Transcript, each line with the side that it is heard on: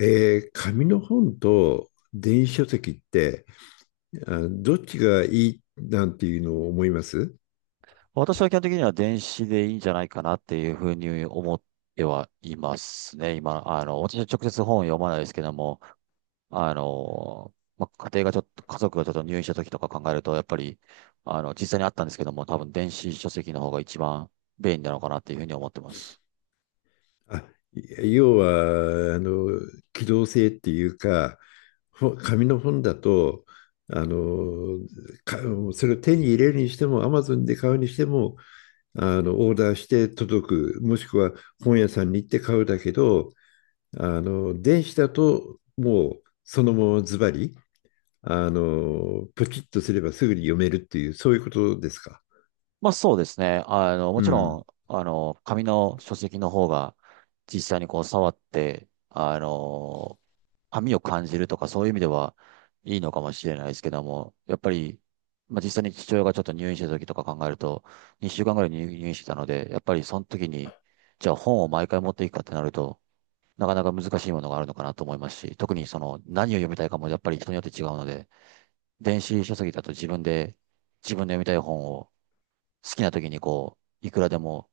left: 紙の本と電子書籍ってどっちがいいなんていうのを思います？
right: 私は基本的には電子でいいんじゃないかなっていうふうに思ってはいますね。今、私は直接本を読まないですけども、あの、家族がちょっと入院した時とか考えると、やっぱり、あの、実際にあったんですけども、多分電子書籍の方が一番便利なのかなっていうふうに思ってます。
left: あ、要は、機動性っていうか、紙の本だと、あの、か、それを手に入れるにしても、Amazon で買うにしても、オーダーして届く、もしくは本屋さんに行って買うだけど、電子だと、もう、そのままズバリ、ポチッとすればすぐに読めるっていう、そういうことですか？
right: まあそうですね。も
left: う
right: ちろ
left: ん。
right: ん、紙の書籍の方が実際にこう触って、紙を感じるとかそういう意味ではいいのかもしれないですけども、やっぱり、まあ実際に父親がちょっと入院した時とか考えると、2週間ぐらい入院してたので、やっぱりその時に、じゃあ本を毎回持っていくかってなると、なかなか難しいものがあるのかなと思いますし、特にその何を読みたいかもやっぱり人によって違うので、電子書籍だと自分で、自分の読みたい本を好きな時にこう、いくらでも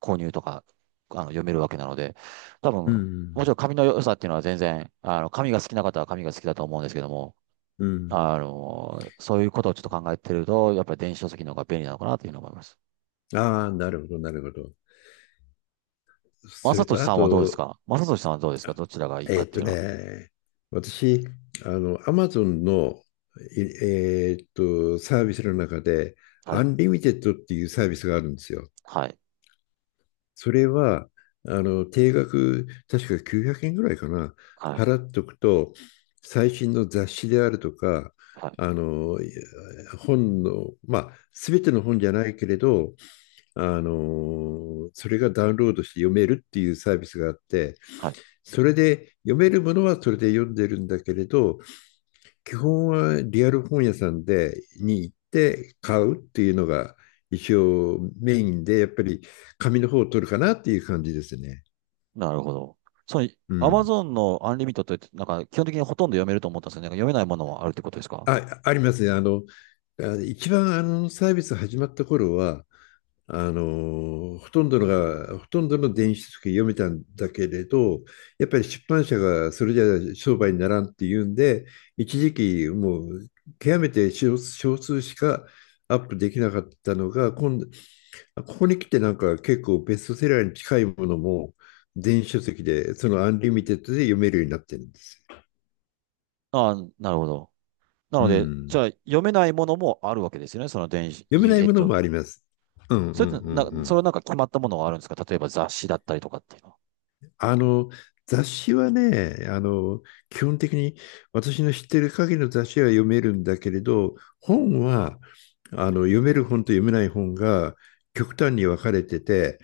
right: 購入とか、読めるわけなので、多
left: う
right: 分、もちろ
left: ん。
right: ん紙の良さっていうのは全然、紙が好きな方は紙が好きだと思うんですけども、
left: うん。
right: あの、そういうことをちょっと考えてると、やっぱり電子書籍の方が便利なのかなというふうに思います。
left: ああ、なるほど、なるほど。そ
right: 正
left: れ
right: 俊
left: と、あ
right: さんはどうです
left: と、
right: か正俊さんはどうですかどちらがいいか
left: え
right: っ
left: ーっ
right: てい
left: と
right: うのは。
left: ね、私、アマゾンの、いえーっと、サービスの中で、
right: は
left: ア
right: い。
left: ンリミテッドっていうサービスがあるんですよ。
right: はい。
left: それは、定額、確か900円ぐらいかな、
right: はい。
left: 払っとくと、最新の雑誌であるとか、
right: はい。
left: あの、い本の、まあ、すべての本じゃないけれど、それがダウンロードして読めるっていうサービスがあって、
right: はい。
left: それで読めるものはそれで読んでるんだけれど、基本はリアル本屋さんでに行って買うっていうのが一応メインで、やっぱり紙の方を取るかなっていう感じですね。
right: なるほど。そう、
left: う
right: アマ
left: ん。
right: ゾンのアンリミットって、なんか基本的にほとんど読めると思ったんですよね。なんか読めないものもあるってことですか？
left: あ、ありますね。一番サービス始まった頃は、ほとんどの電子書籍読めたんだけれど、やっぱり出版社がそれじゃ商売にならんっていうんで、一時期もう極めて少数しかアップできなかったのが、今度、ここに来てなんか結構ベストセラーに近いものも電子書籍で、そのアンリ
right: う
left: ミ
right: ん。
left: テッドで読めるようになってるんですよ。
right: ああ、なるほど。な
left: う
right: ので、じ
left: ん。
right: ゃあ読めないものもあるわけですよね。その電子、
left: 読め
right: い
left: ない
right: えっ
left: もの
right: と、
left: もあります。うんうんうんう
right: それ
left: ん。
right: はなんか決まったものがあるんですか？例えば雑誌だったりとかっていうのは。
left: あの、雑誌はね、基本的に私の知ってる限りの雑誌は読めるんだけれど、本は、読める本と読めない本が極端に分かれてて、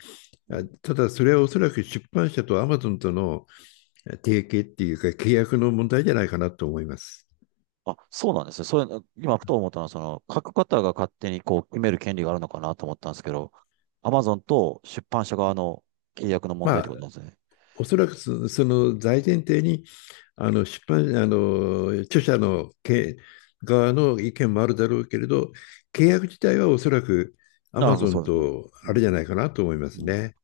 right: うん。
left: ただそれはおそらく出版社とアマゾンとの提携っていうか契約の問題じゃないかなと思います。
right: あ、そうなんですね。それ、今ふと思ったのは、その、書く方が勝手にこう決める権利があるのかなと思ったんですけど、アマゾンと出版社側の契約の問題っ
left: ま
right: てこ
left: あ、
right: となんですね。
left: おそらくその大前提にあの出版、あの著者の側の意見もあるだろうけれど、契約自体はおそらくア
right: なる
left: マ
right: ほど、
left: ゾ
right: そ
left: ン
right: うです。うん。
left: と
right: う
left: あれ
right: ん。
left: じゃないかなと思います
right: うん。
left: ね。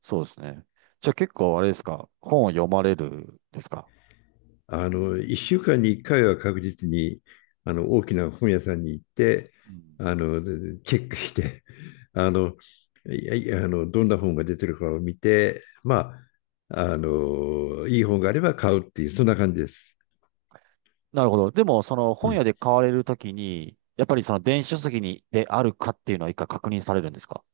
right: そうですね。じゃあ結構あれですか？本を読まれるですか？
left: 1週間に1回は確実に大きな本屋さんに行って
right: うん。
left: あのチェックしてあのいやいやどんな本が出てるかを見て、まあ、いい本があれば買うっていうそんな感じです。
right: なるほど。でも、その
left: う
right: 本屋
left: ん
right: で買われるときに、やっぱりその電子書籍にであるかっていうのは一回確認されるんですか？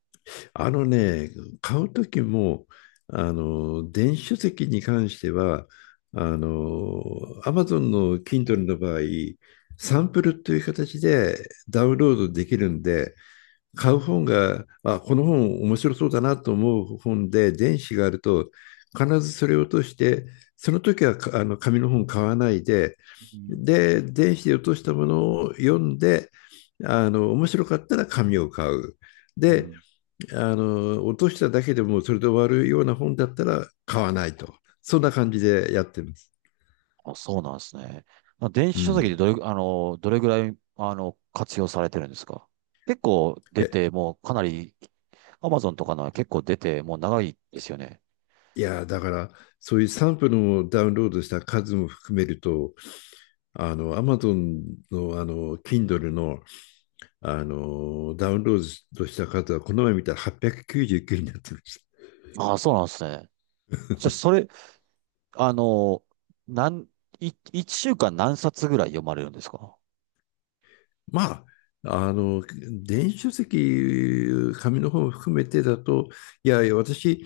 left: あのね、買う時も、電子書籍に関しては、あの、Amazon の Kindle の場合、サンプルという形でダウンロードできるんで、買う本が、この本面白そうだなと思う本で、電子があると、必ずそれを落として、その時はかあの紙の本買わないで、
right: うん。
left: で、電子で落としたものを読んで、面白かったら紙を買う。
right: う
left: で、
right: ん。
left: 落としただけでもそれで終わるような本だったら買わないと。そんな感じでやってます。
right: あ、そうなんですね。まあ電子
left: う
right: 書籍で
left: ん。
right: あの、どれぐらい、あの、活用されてるんですか？結構
left: い
right: 出
left: や、
right: て、もうかなり、アマゾンとかのは結構出て、もう長いですよね。
left: いやだから、そういうサンプルをダウンロードした数も含めると、Amazon の、Kindle の、ダウンロードした数は、この前見たら899になってました。
right: ああ、そうなんですね。じゃあ、それ、あの、なん、一週間何冊ぐらい読まれるんですか？
left: まあ、電子書籍、紙の本を含めてだと、いやいや、私、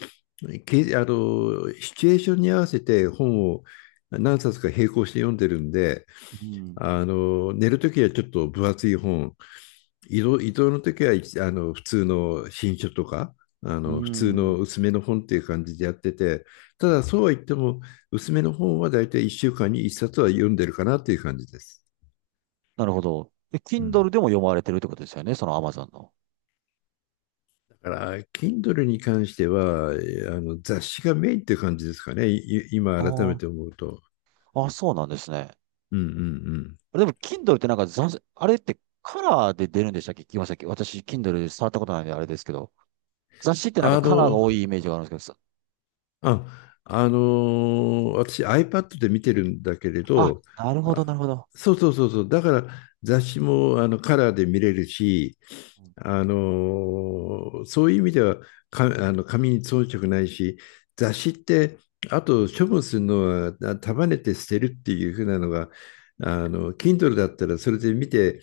left: け、あの、シチュエーションに合わせて本を何冊か並行して読んでるんで、
right: うん。
left: 寝るときはちょっと分厚い本、移動のときは、普通の新書とか、
right: う
left: 普通の
right: ん。
left: 薄めの本っていう感じでやってて、ただそうは言っても、薄めの本は大体1週間に1冊は読んでるかなっていう感じです。
right: なるほど。え、
left: うん。
right: Kindle でも読まれてるってことですよね、その Amazon の。
left: だから、Kindle に関しては、えあの雑誌がメインって感じですかね、今改め
right: あ
left: て思うと。
right: あ、あ、そうなんですね。
left: うんうんうん。
right: でも Kindle ってなんか雑誌、あれってカラーで出るんでしたっけ？聞きましたっけ？私、Kindle で触ったことないんであれですけど。雑誌ってなんか
left: あ
right: カラーが
left: の、
right: 多いイメージがあるんですけど、
left: 私 iPad で見てるんだけれ
right: あ、
left: ど、
right: なるほど、な
left: あ、
right: るほど。
left: そうそうそうそう、だから雑誌もカラーで見れるし、
right: うん、
left: あのそういう意味ではか、あの紙に遜色ないし、雑誌って、あと処分するのは束ねて捨てるっていうふうなのが、Kindle だったらそれで見て、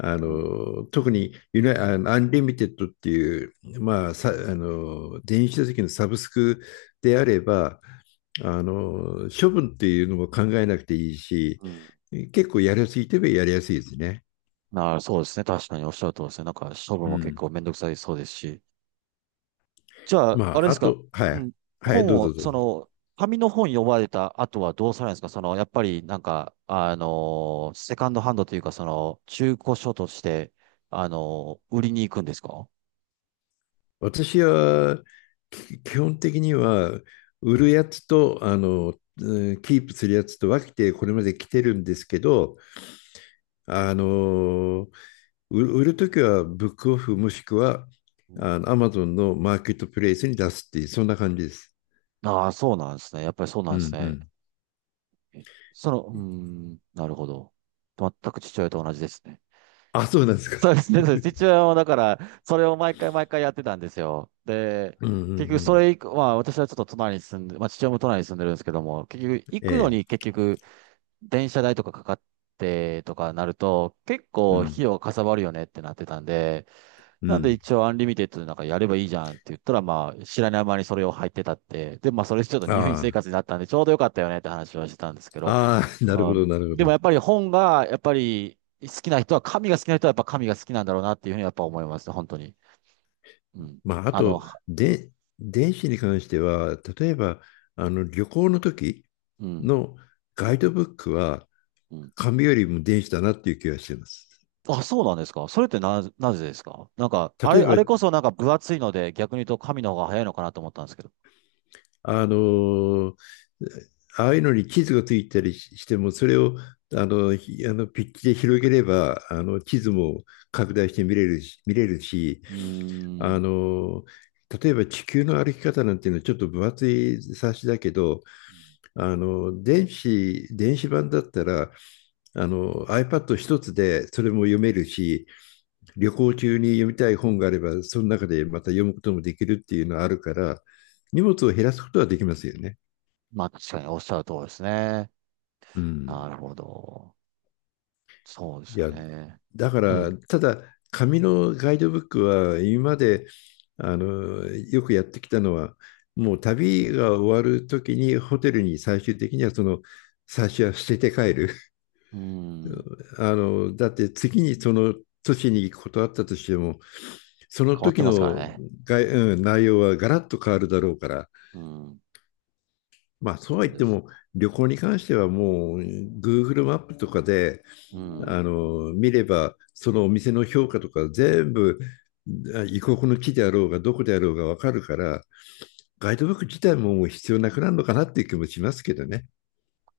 left: あ
right: うん。
left: の特にユナ、あのアンリミテッドっていう、まあ、さあの電子書籍のサブスクであれば、処分っていうのも考えなくていいし、結構やりやすいといえばやりやすいですね。
right: なあ、そうですね。確かにおっしゃるとおりですね。なんか、処分
left: う
right: も結
left: ん。
right: 構めんどくさいそうですし。じゃあ、あ
left: ま
right: れ
left: あ、
right: で
left: あ
right: すか、
left: と、は
right: う
left: い、
right: ん、
left: はい、
right: 本
left: どう
right: を、
left: ぞどう
right: そ
left: ぞ。
right: の、紙の本読まれた後はどうされるんですか？その、やっぱりなんか、あのーセカンドハンドというか、その、中古書として、あのー売りに行くんですか？
left: 私は、基本的には、売るやつと、キープするやつと分けてこれまで来てるんですけど、あの、売るときはブックオフもしくは、
right: うん。
left: アマゾンのマーケットプレイスに出すっていう、そんな感じです。
right: ああー、そうなんですね。やっぱりそうな
left: う
right: んです
left: ん。う
right: ね。
left: ん。
right: その、うーん、なるほど。全く父親と同じですね。
left: あ、そうなんですか？
right: そうですね、そうです。一応、だから、それを毎回毎回やってたんですよ。で、
left: うんうんう
right: 結局、そ
left: ん。
right: れ以降、まあ、私はちょっと隣に住んで、まあ、父親も隣に住んでるんですけども、結局、行
left: え
right: くのに
left: え。
right: 結局、電車代とかかかってとかなると、結
left: う
right: 構、
left: ん。
right: 費用がかさばるよねってなってたんで、
left: う
right: なんで
left: ん。
right: 一応、アンリミテッドでなんかやればいいじゃんって言ったら、まあ、知らない間にそれを入ってたって、で、まあ、それちょっと入院
left: あ
right: 生活になったんで、ちょうどよかったよねって話はしてたんですけ
left: あ。
right: ど、
left: ああ、なる
right: あ
left: ほ
right: ー
left: ど、なるほ
right: でも
left: ど。
right: やっぱり本が、やっぱり好きな人は、神が好きな人はやっぱ神が好きなんだろうなっていうふうにやっぱ思います、本当に。うん。
left: まあ、あ
right: あの、
left: と、
right: は
left: で、電子に関しては、例えば、旅行の時
right: うん、
left: のガイドブックは、
right: うん。
left: 紙よりも電子だなっていう気がしてます。
right: あ、そうなんですか？それってな、なぜですか？なんか、
left: 例え
right: あ
left: ば、
right: れこそなんか分厚いので、逆に言うと神の方が早いのかなと思ったんですけど。
left: あの、ああいうのに地図がついたりしても、それをあのひあのピッチで広げれば、地図も拡大して見れるし、
right: うー
left: あ
right: ん。
left: の、例えば地球の歩き方なんていうのはちょっと分厚い冊子だけど、電子版だったら、iPad 一つでそれも読めるし、旅行中に読みたい本があれば、その中でまた読むこともできるっていうのはあるから、荷物を減らすことはできますよね。
right: まあ確かにおっしゃる通りですね。
left: う
right: な
left: ん。
right: るほど。そうです
left: い
right: よ
left: や、
right: ね。
left: だか
right: う
left: ら、
right: ん。
left: ただ、紙のガイドブックは、今まで、よくやってきたのは、もう旅が終わるときに、ホテルに最終的には、その、最初は捨てて帰る。
right: うん。
left: だって次にその都市に行くことあったとしても、その
right: 変わって
left: 時
right: ますから
left: の
right: ね。
left: が、うん、内容はガラッと変わるだろうから、
right: うん。
left: まあそうは
right: そう
left: 言っ
right: で
left: て
right: す。
left: も旅行に関してはもう Google マップとかで
right: うん。
left: 見ればそのお店の評価とか全部異国の木であろうがどこであろうが分かるからガイドブック自体ももう必要なくなるのかなっていう気もしますけどね。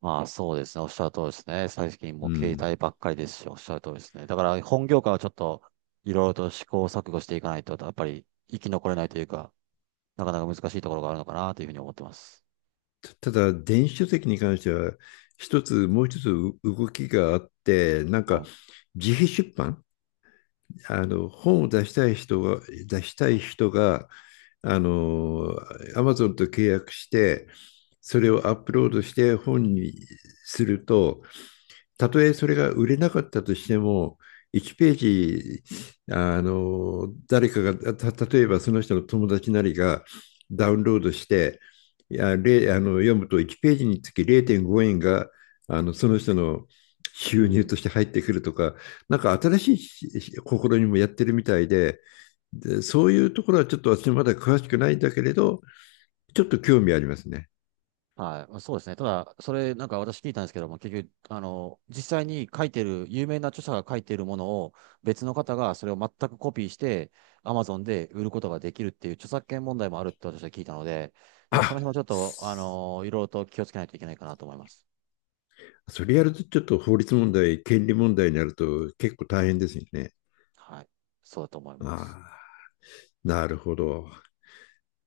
right: まあそうですね。おっしゃる通りですね。最近も
left: う
right: う携
left: ん、
right: 帯ばっかりですし、おっしゃる通りですね。だから本業界はちょっといろいろと試行錯誤していかないと、やっぱり生き残れないというか、なかなか難しいところがあるのかなというふうに思ってます。
left: ただ電子書籍に関してはもう一つ動きがあってなん
right: は
left: か
right: い。
left: 自費出版本を出したい人が出したい人があの Amazon と契約してそれをアップロードして本にするとたとえそれが売れなかったとしても、1ページ、誰かが、例えばその人の友達なりがダウンロードして、いや、れ、あの、読むと1ページにつき0.5円が、その人の
right: う
left: 収入
right: ん。
left: として入ってくるとか、なんか新しい試みもやってるみたいで、で、そういうところはちょっと私まだ詳しくないんだけれど、ちょっと興味ありますね。
right: はい、そうですね。ただ、それ、なんか私聞いたんですけども、結局、あの、実際に書いてる、有名な著者が書いてるものを、別の方がそれを全くコピーして、Amazon で売ることができるっていう著作権問題もあるって私は聞いたので、だからその
left: あ
right: 辺もちょっと、あの、いろいろと気をつけないといけないかなと思います。
left: それやるとちょっと法律問題、権利問題になると結構大変ですよね。
right: はい、そうだと思い
left: あ
right: ます。
left: あ、なるほど。